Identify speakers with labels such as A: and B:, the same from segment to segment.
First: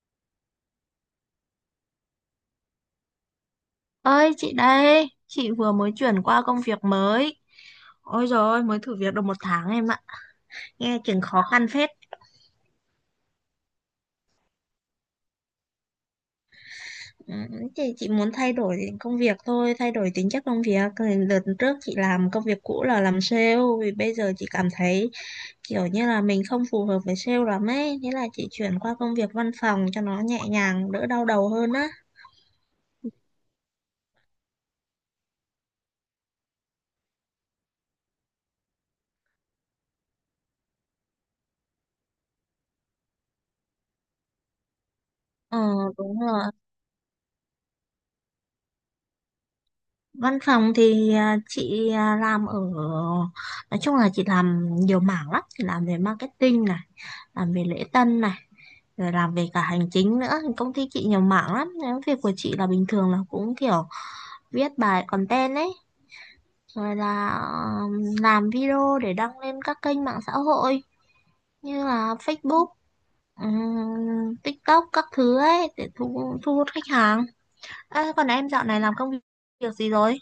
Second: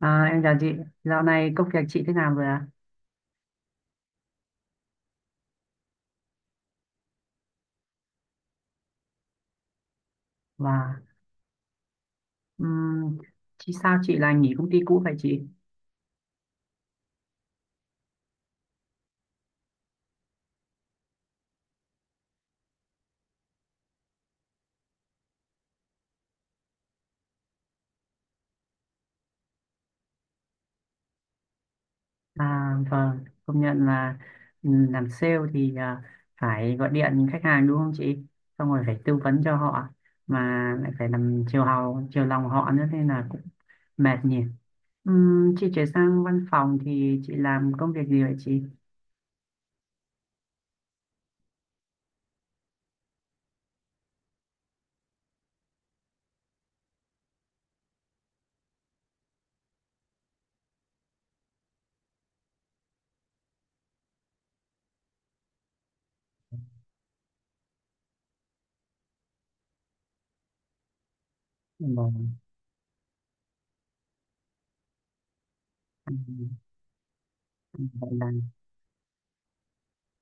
A: À, em chào chị, dạo này công việc chị thế nào rồi ạ?
B: Ơi chị đây, chị vừa mới chuyển qua công việc mới. Ôi dồi ôi, mới thử việc được một tháng em ạ. Nghe
A: Và
B: chừng khó khăn phết.
A: um, chị sao chị lại nghỉ công ty cũ vậy chị?
B: Ừ. Chị muốn thay đổi công việc thôi, thay đổi tính chất công việc. Cái đợt trước chị làm công việc cũ là làm sale, vì bây giờ chị cảm thấy kiểu như là mình không phù hợp với sale lắm ấy. Thế là chị chuyển qua công việc văn phòng cho nó nhẹ nhàng, đỡ đau đầu hơn á.
A: À, vâng, công nhận là làm sale thì phải gọi điện khách hàng đúng không chị? Xong rồi phải tư vấn cho họ mà lại phải làm chiều hào, chiều lòng họ nữa nên là cũng mệt nhỉ.
B: Ờ,
A: Chị chuyển
B: đúng
A: sang
B: rồi.
A: văn phòng thì chị làm công việc gì vậy chị?
B: Văn phòng thì chị làm ở, nói chung là chị làm nhiều mảng lắm, chị làm về marketing này, làm về lễ tân này, rồi làm về cả hành chính nữa. Công ty chị nhiều mảng lắm. Nếu việc của chị là bình thường là cũng kiểu viết bài content ấy, rồi là làm video để đăng lên các kênh mạng xã hội như là
A: Vâng.
B: Facebook, TikTok các thứ ấy để thu
A: Ừm,
B: thu hút khách hàng.
A: Vậy
B: À,
A: là
B: còn em dạo này làm công việc gì rồi?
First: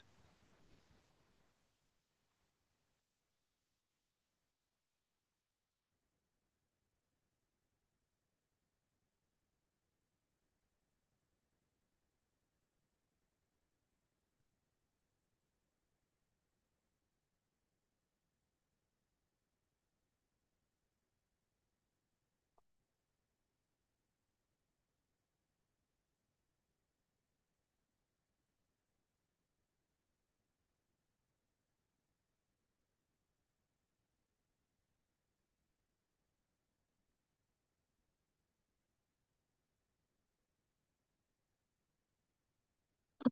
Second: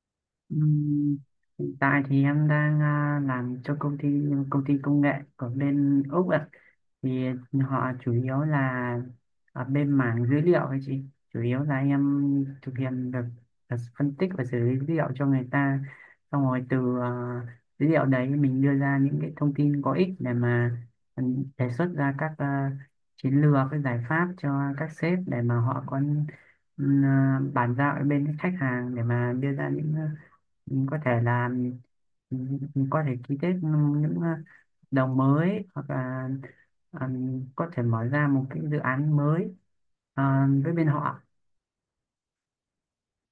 A: Ừm, hiện tại thì em đang làm cho công ty công nghệ ở bên Úc ạ. Thì họ chủ yếu là ở bên mảng dữ liệu ấy chị. Chủ yếu là em thực hiện được là phân tích và xử lý dữ liệu cho người ta. Xong rồi dữ liệu đấy mình đưa ra những cái thông tin có ích để mà ừ, đề xuất ra các chiến lược, các giải pháp cho các sếp để mà họ có bàn giao ở bên khách hàng để mà đưa ra những, có thể là ừ, có thể ký kết những đồng mới, hoặc là ờ, có thể mở ra một cái dự án mới ờ, với bên họ.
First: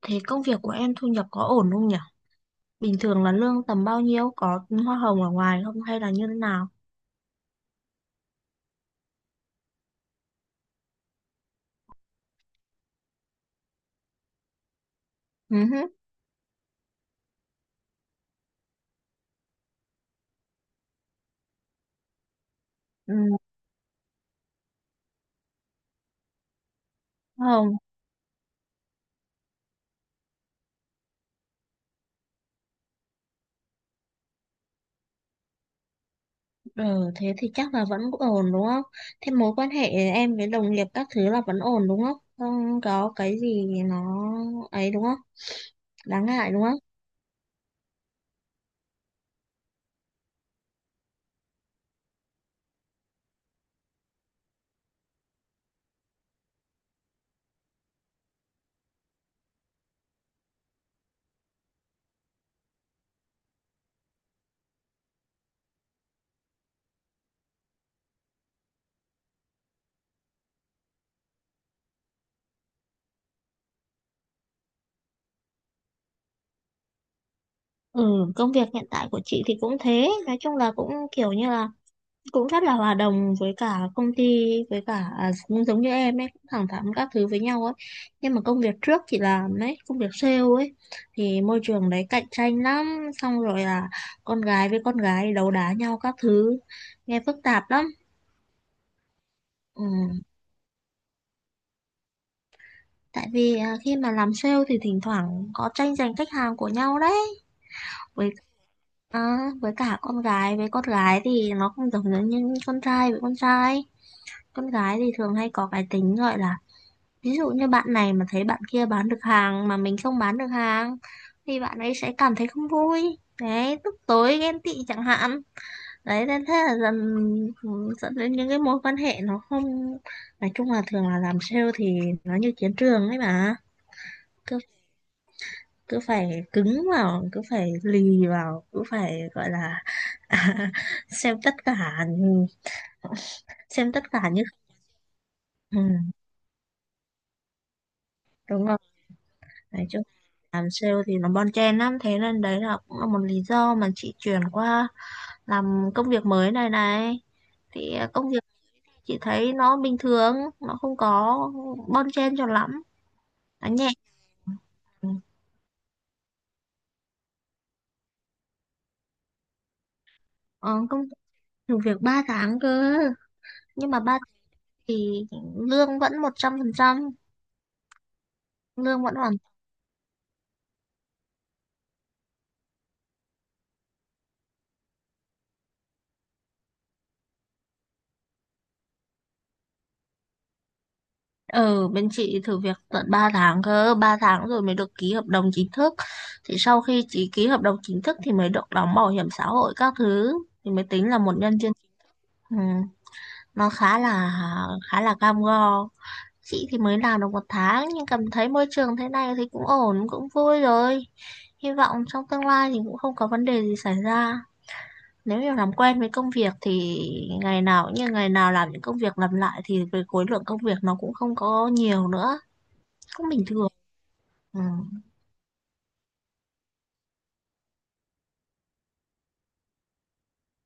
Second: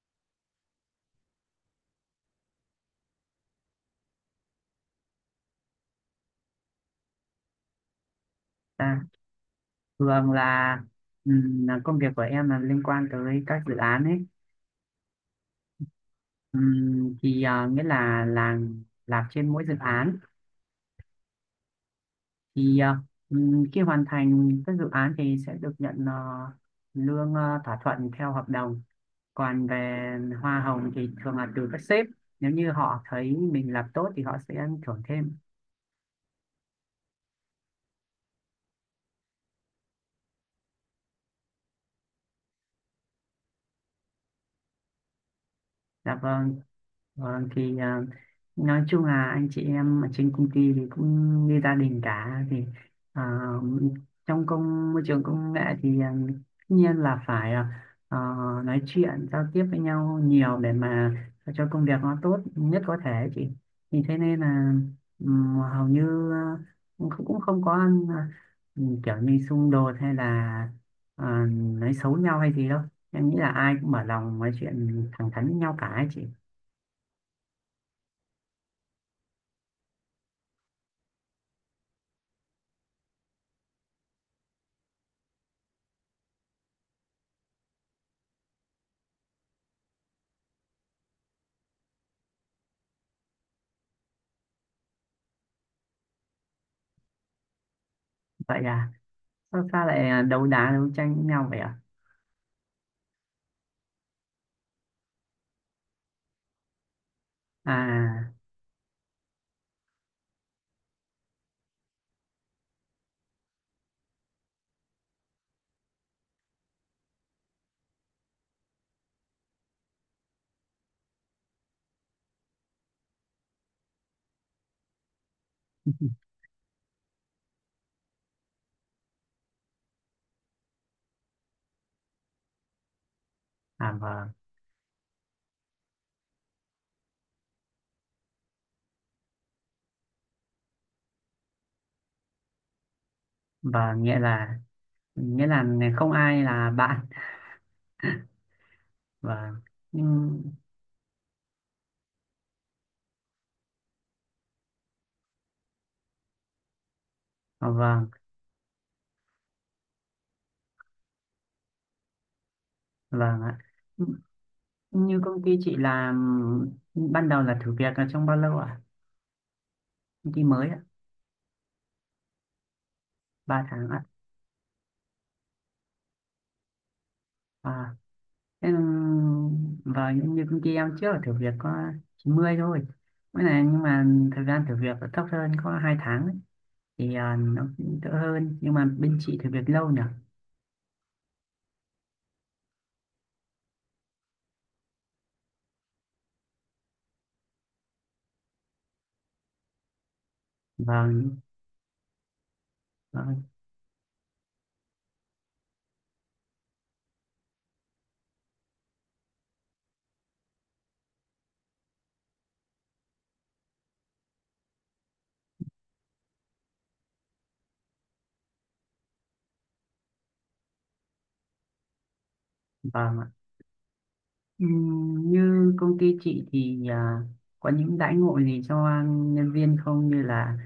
B: Thế công việc của em thu nhập có ổn không nhỉ? Bình thường là lương tầm bao nhiêu? Có hoa hồng ở ngoài không hay là như thế nào?
A: à, Thường là công việc của em là liên quan tới các dự án ấy.
B: Ừ, hứ.
A: Thì nghĩa là làm trên mỗi dự án thì,
B: Ừ,
A: khi hoàn thành các dự án thì sẽ được nhận lương
B: hoa hồng.
A: thỏa thuận theo hợp đồng, còn về hoa hồng thì thường là từ các sếp, nếu như họ thấy mình làm tốt thì họ sẽ thưởng thêm.
B: Ừ, thế thì chắc là vẫn ổn đúng không? Thế mối quan hệ em với đồng nghiệp các thứ là vẫn ổn đúng không? Không có cái gì nó ấy đúng không?
A: Dạ
B: Đáng ngại
A: vâng.
B: đúng không?
A: Vâng, thì nói chung là anh chị em ở trên công ty thì cũng như gia đình cả, thì à, trong môi trường công nghệ thì tất nhiên là phải nói chuyện giao tiếp với nhau nhiều để mà cho công việc nó tốt nhất có thể chị, thì thế nên là hầu như cũng cũng không có à, kiểu như xung đột hay là nói xấu nhau hay gì đâu. Em nghĩ là ai cũng mở lòng nói chuyện thẳng thắn với nhau cả ấy chị.
B: Ừ, công việc hiện tại của chị thì cũng thế. Nói chung là cũng kiểu như là cũng rất là hòa đồng với cả công ty, với cả cũng giống như em ấy, cũng thẳng thắn các thứ với nhau ấy. Nhưng mà công việc trước chị làm ấy, công việc sale ấy, thì môi trường đấy cạnh tranh lắm, xong rồi là con gái với con gái đấu đá nhau các thứ, nghe phức tạp lắm.
A: Vậy à, sao
B: Ừ,
A: ta lại đấu đá đấu tranh với nhau vậy ạ?
B: tại vì khi mà làm sale thì thỉnh thoảng có tranh giành khách hàng của nhau đấy.
A: à
B: Với với cả con gái với con gái thì nó không giống giống như con trai với con trai. Con gái thì thường hay có cái tính gọi là, ví dụ như bạn này mà thấy bạn kia bán được hàng mà mình không bán được hàng thì bạn ấy sẽ cảm thấy không vui. Đấy, tức tối ghen tị chẳng hạn. Đấy, nên thế là dần, ừ, dẫn đến những cái mối quan hệ nó không, nói chung là thường là làm sale thì nó như chiến trường ấy mà.
A: vâng.
B: Cứ cứ phải cứng vào, cứ phải lì vào, cứ phải gọi là xem tất cả, xem tất
A: Vâng, nghĩa
B: cả như,
A: là nghĩa là không
B: ừ,
A: ai là bạn.
B: đúng không,
A: Vâng,
B: nói chung
A: nhưng
B: làm sale thì nó bon chen lắm, thế nên đấy là cũng là một lý do mà chị chuyển qua làm công việc mới này này. Thì
A: vâng.
B: công việc chị thấy nó bình thường, nó không có bon chen cho lắm,
A: Vâng ạ.
B: nó nhẹ. Ừ.
A: Như công ty chị làm ban đầu là thử việc là trong bao lâu ạ? Công ty mới
B: Ờ,
A: ạ?
B: thử việc 3 tháng cơ,
A: 3 tháng
B: nhưng mà
A: ạ?
B: ba thì lương vẫn 100%,
A: À, thế,
B: lương vẫn hoàn.
A: và như công ty em trước là thử việc có 90 thôi. Mới này nhưng mà thời gian thử việc là thấp hơn, có 2 tháng ấy. Thì nó cũng đỡ hơn, nhưng mà bên chị thử việc lâu nhỉ.
B: Ừ, bên chị thử việc tận 3 tháng cơ, 3 tháng rồi mới được ký hợp đồng chính thức. Thì sau khi chị ký hợp đồng chính thức thì mới được đóng bảo hiểm xã hội các thứ, thì mới tính là một
A: Vâng.
B: nhân viên. Ừ,
A: Đó,
B: nó khá là, khá là cam go. Chị thì mới làm được một tháng nhưng cảm thấy môi trường thế này thì cũng ổn, cũng vui rồi. Hy vọng trong tương lai thì cũng không có vấn đề gì xảy ra. Nếu như làm quen với công việc thì ngày nào cũng như ngày nào, làm những công việc lặp lại thì về khối lượng công việc nó cũng không có nhiều nữa,
A: và
B: cũng
A: mà,
B: bình thường. Ừ.
A: như công ty chị thì có những đãi ngộ gì cho nhân viên không, như là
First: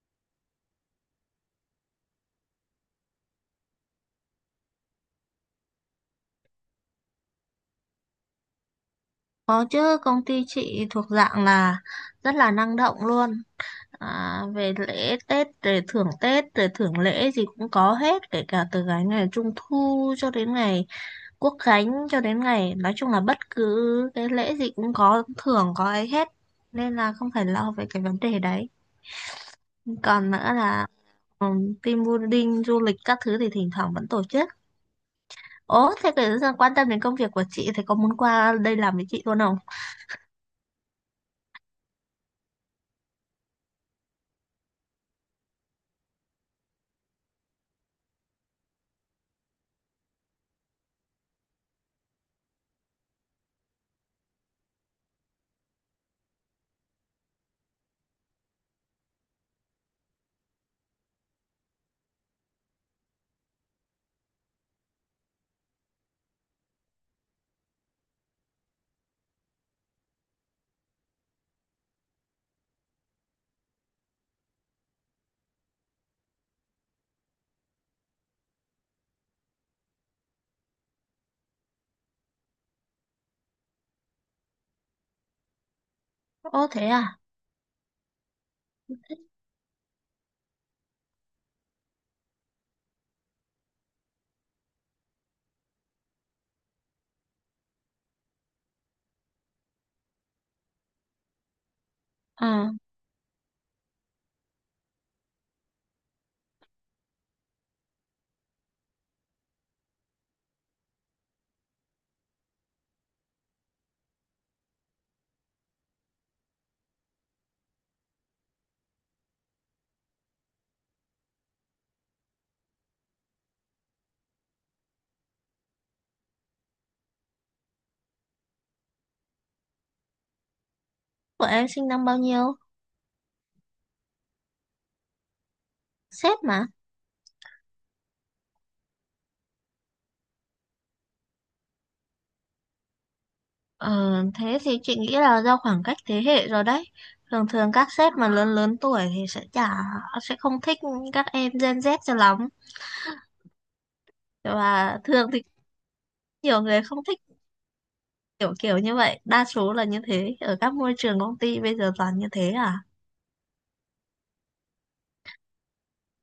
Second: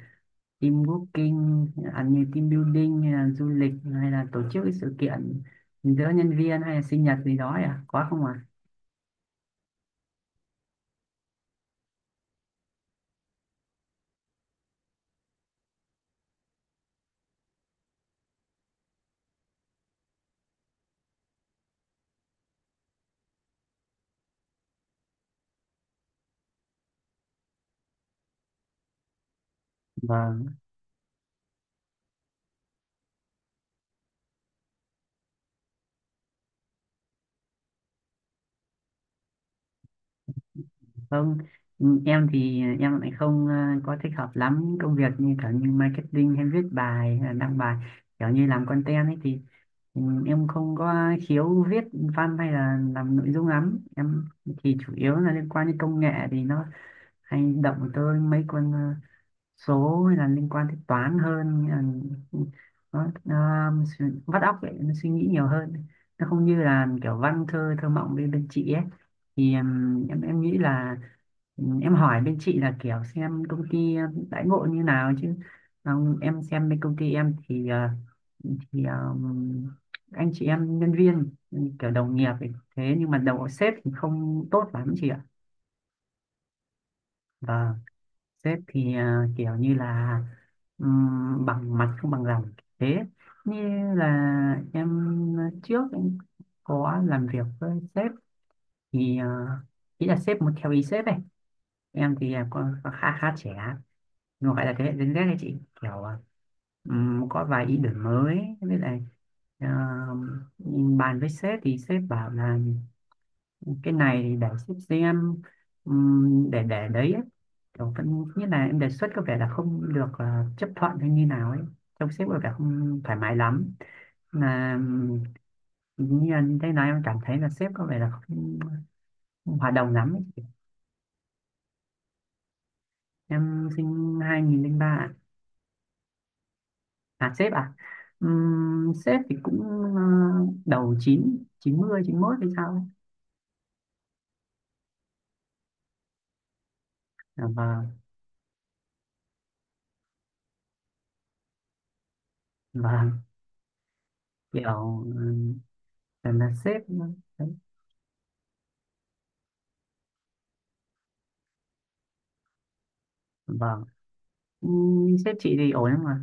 A: team booking, như team building hay là du lịch hay là tổ chức cái sự kiện giữa nhân viên hay là sinh nhật gì đó ấy à? Có không ạ?
B: Có chứ, công ty chị thuộc dạng là rất là năng động luôn. À, về lễ Tết, về thưởng Tết, về thưởng lễ gì cũng có hết, kể cả từ cái ngày Trung thu cho đến ngày Quốc khánh, cho đến ngày, nói chung là bất cứ cái lễ gì cũng có thưởng, có ấy hết, nên là không phải lo về cái vấn đề đấy. Còn nữa
A: À?
B: là, ừ, team building du lịch các thứ thì thỉnh thoảng vẫn tổ chức. Ố thế, cái quan tâm đến công việc của chị thì có muốn qua đây làm với chị luôn không?
A: Không, em thì em lại không có thích hợp lắm công việc như kiểu như marketing hay viết bài hay là đăng bài kiểu như làm content ấy thì, em không có khiếu viết văn hay là làm nội dung lắm. Em thì chủ yếu là liên quan đến công nghệ thì nó hay động tới mấy con số, hay là liên quan đến toán hơn, nghĩa là nó vắt óc vậy, nó suy nghĩ nhiều hơn, nó không như là kiểu văn thơ, thơ mộng bên bên chị ấy. Thì em nghĩ là em hỏi bên chị là kiểu xem công ty đãi ngộ như nào chứ. Còn em xem bên công ty em thì, thì ờm, anh chị em nhân viên kiểu đồng nghiệp ấy. Thế nhưng mà đầu sếp thì không tốt lắm chị ạ.
B: Ố thế à?
A: Và sếp thì kiểu như là bằng mặt không bằng lòng. Thế như là em, trước em có làm việc với sếp thì ý là sếp muốn theo ý sếp ấy. Em thì
B: Ừ,
A: có khá khá trẻ, nó gọi là thế hệ Gen Z đấy chị, kiểu có vài ý tưởng mới. Với lại ờ, bàn với sếp thì sếp bảo là cái này thì để sếp xem, để đấy ấy. Kiểu vẫn như là em đề xuất có vẻ là không được chấp thuận hay như nào ấy, trông sếp có vẻ không thoải mái lắm, mà như anh thấy nói, em cảm thấy là sếp có vẻ là không hòa đồng lắm ấy.
B: của em sinh năm bao nhiêu?
A: Em sinh 2003 ạ.
B: Sếp mà.
A: À, sếp à? Sếp thì cũng ờ, đầu 9, chín 91 hay sao ấy.
B: Ờ, thế thì chị nghĩ là do khoảng cách thế hệ rồi đấy.
A: Dạ
B: Thường thường
A: vâng,
B: các sếp mà lớn lớn tuổi thì sẽ chả, sẽ không thích các em Gen Z cho lắm.
A: vâng, kiểu
B: Và thường thì
A: là
B: nhiều
A: sếp
B: người không thích
A: đấy.
B: kiểu kiểu như vậy. Đa số là như thế. Ở các môi trường công ty bây giờ toàn như thế à?
A: Vâng. Sếp chị thì ổn lắm mà.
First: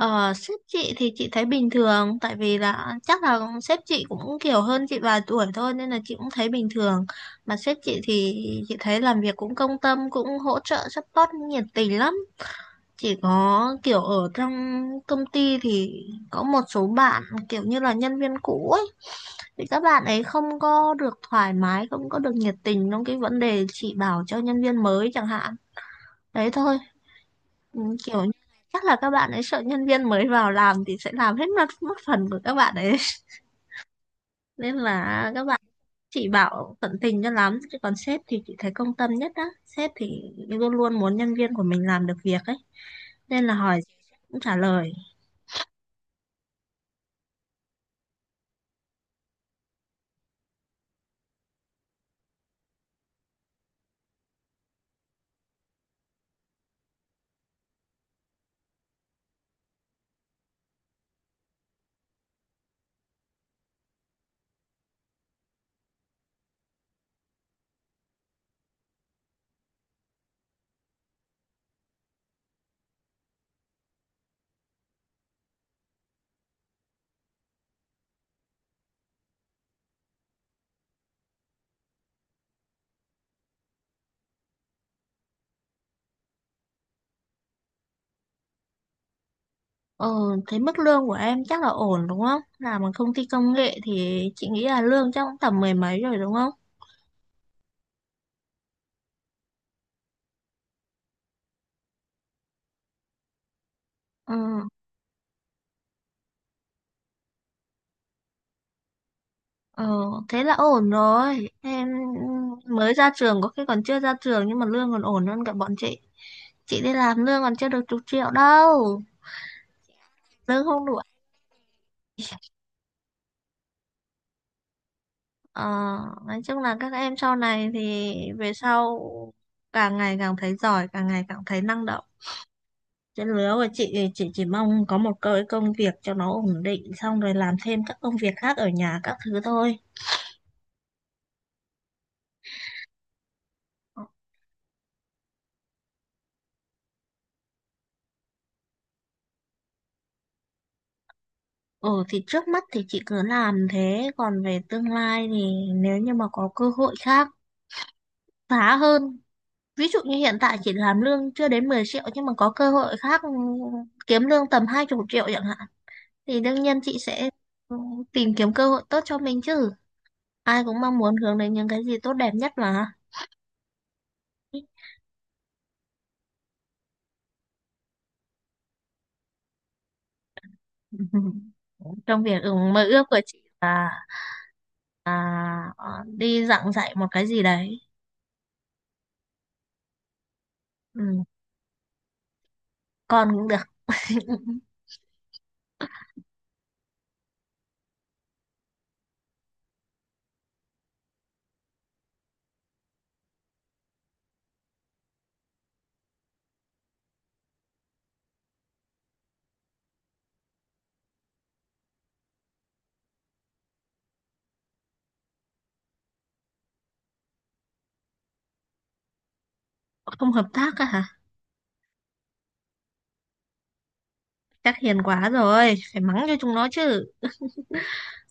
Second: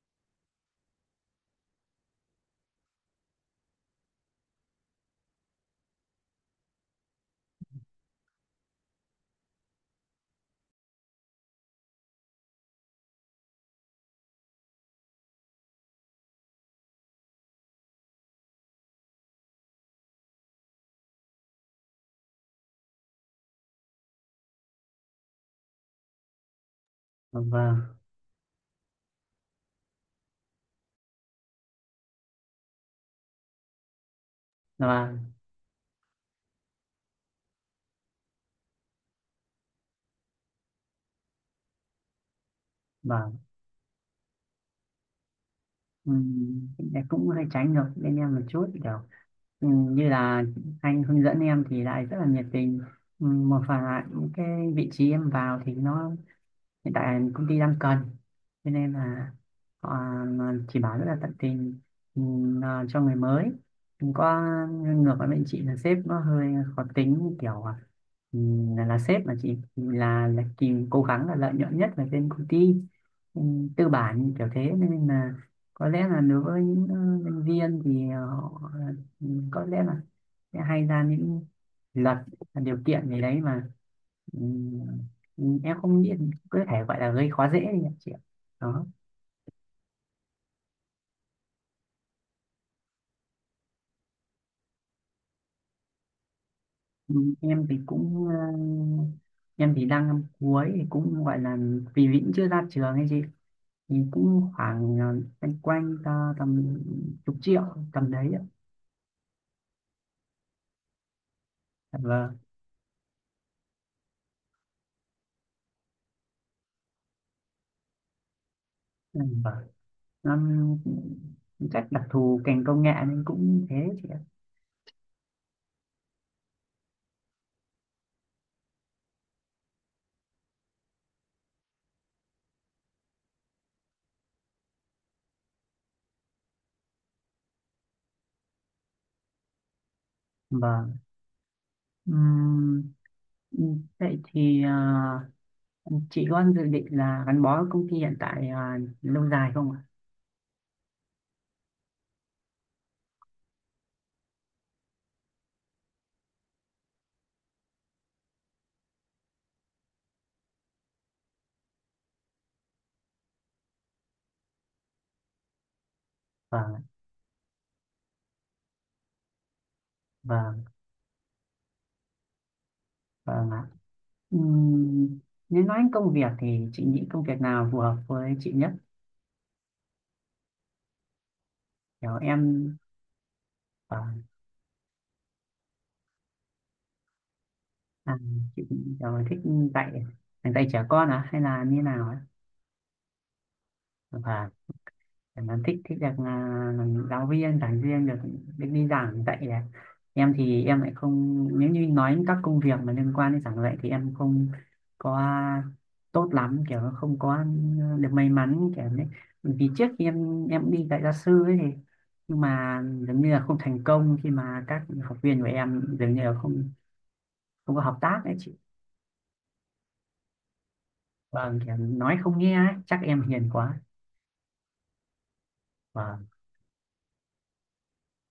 B: Ờ, sếp chị thì chị thấy bình thường, tại vì là chắc là sếp chị cũng kiểu hơn chị vài tuổi thôi nên là chị cũng thấy bình thường. Mà sếp chị thì chị thấy làm việc cũng công tâm, cũng hỗ trợ support nhiệt tình lắm. Chỉ có kiểu ở trong công ty thì có một số bạn kiểu như là nhân viên cũ ấy, thì các bạn ấy không có được thoải mái, không có được nhiệt tình trong cái vấn đề chị bảo cho nhân viên mới chẳng hạn, đấy thôi.
A: Dạ vâng.
B: Ừ, kiểu như, chắc là các bạn ấy sợ nhân viên mới vào làm thì sẽ làm hết, mất mất phần của các bạn ấy nên
A: Dạ vâng,
B: là các bạn chỉ bảo tận tình cho lắm. Chứ còn sếp thì chị thấy công tâm nhất á, sếp thì luôn luôn muốn nhân viên của mình làm được việc ấy,
A: vâng.
B: nên là hỏi gì sếp cũng trả lời.
A: Em cũng hơi tránh được bên em một chút, kiểu ừ, như là anh hướng dẫn em thì lại rất là nhiệt tình. Ừ, một phần là những cái vị trí em vào thì nó hiện tại là công ty đang cần, cho nên là họ chỉ bảo rất là tận tình cho người mới, không có ngược với bên chị là sếp nó hơi khó tính, kiểu là sếp mà chị là tìm cố gắng là lợi nhuận nhất là bên công ty, tư bản kiểu thế, nên là có lẽ là đối với những nhân viên thì họ có lẽ là sẽ hay ra những luật, điều kiện gì đấy mà Ừ, em không nghĩ, có thể gọi là gây khó dễ đi ạ chị ạ. Đó.
B: Ờ, thế mức lương của em chắc là ổn đúng không? Làm ở công ty công nghệ thì chị nghĩ là lương chắc cũng tầm mười mấy rồi đúng không?
A: Ừ, em thì cũng ờ, em thì đang năm cuối thì cũng gọi là vì vẫn chưa ra trường ấy chị, thì
B: Ừ.
A: cũng khoảng quanh quanh ta tầm chục triệu, tầm đấy ạ.
B: Ờ, thế là ổn rồi em,
A: Dạ vâng.
B: mới ra trường, có khi còn chưa ra trường nhưng mà lương còn ổn hơn cả bọn chị. Chị đi làm lương còn chưa được chục triệu đâu,
A: Ừ, vâng.
B: lương
A: năm
B: không đủ.
A: Chắc đặc thù ngành công nghệ nên cũng thế chị ạ.
B: Ờ, nói chung là các em sau này thì về sau càng ngày càng thấy giỏi, càng ngày càng thấy năng động. Trên lứa của chị thì chị chỉ mong có một cái công việc cho nó ổn định, xong rồi làm thêm các công việc khác ở nhà các thứ thôi.
A: Vâng. Ừm, ừ, vậy thì chị có dự định là gắn bó với công ty hiện tại lâu dài không ạ?
B: Ừ, thì trước mắt thì chị cứ làm thế, còn về tương lai thì nếu như mà có cơ hội khác khá hơn, ví dụ như hiện tại chị làm lương chưa đến 10 triệu nhưng mà có cơ hội khác, kiếm lương tầm 20 triệu chẳng hạn, thì đương nhiên
A: Vâng.
B: chị sẽ, ừ, tìm kiếm cơ hội tốt cho mình chứ. Ai
A: Vâng,
B: cũng mong muốn hướng đến những cái gì tốt đẹp nhất mà.
A: vâng ạ. Ừm, nếu nói đến công việc thì chị nghĩ công việc nào phù hợp với chị nhất? Kiểu
B: Trong việc,
A: em...
B: mơ ước của chị là
A: Vâng,
B: à, đi giảng dạy một cái gì đấy.
A: à, chị kiểu thích dạy dạy trẻ
B: Ừ,
A: con à hay là như nào ấy?
B: con cũng được.
A: Vâng, em thích thích được làm giáo viên, giảng viên, được được đi giảng dạy à. Em thì em lại không, nếu như nói các công việc mà liên quan đến giảng dạy thì em không có tốt lắm, kiểu không có được may mắn kiểu đấy. Bởi vì trước khi em đi dạy gia sư ấy thì, nhưng mà dường như là không thành công, khi mà các học viên của em dường như là không không có hợp tác ấy chị.
B: Không hợp tác à hả?
A: Vâng, kiểu nói không nghe ấy. Chắc em hiền quá.
B: Chắc hiền quá rồi, phải mắng
A: Vâng,
B: cho chúng nó chứ.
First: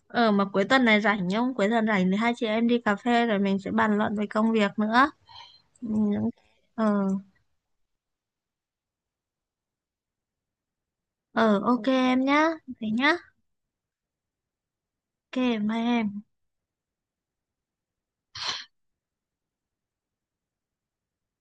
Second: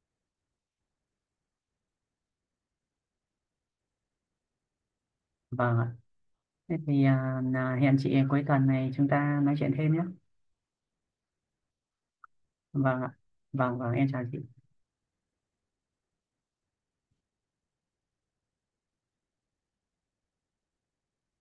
B: Ờ, mà cuối tuần này rảnh không? Cuối tuần rảnh thì hai chị em đi cà phê rồi mình sẽ bàn luận về công việc nữa.
A: vâng.
B: Ừ, những,
A: Thế
B: ờ,
A: thì là hẹn chị cuối tuần này chúng ta nói chuyện thêm nhé.
B: ờ ok em nhá. Thế
A: Vâng ạ.
B: nhá.
A: Vâng, vâng, em chào chị.
B: Ok, bye em.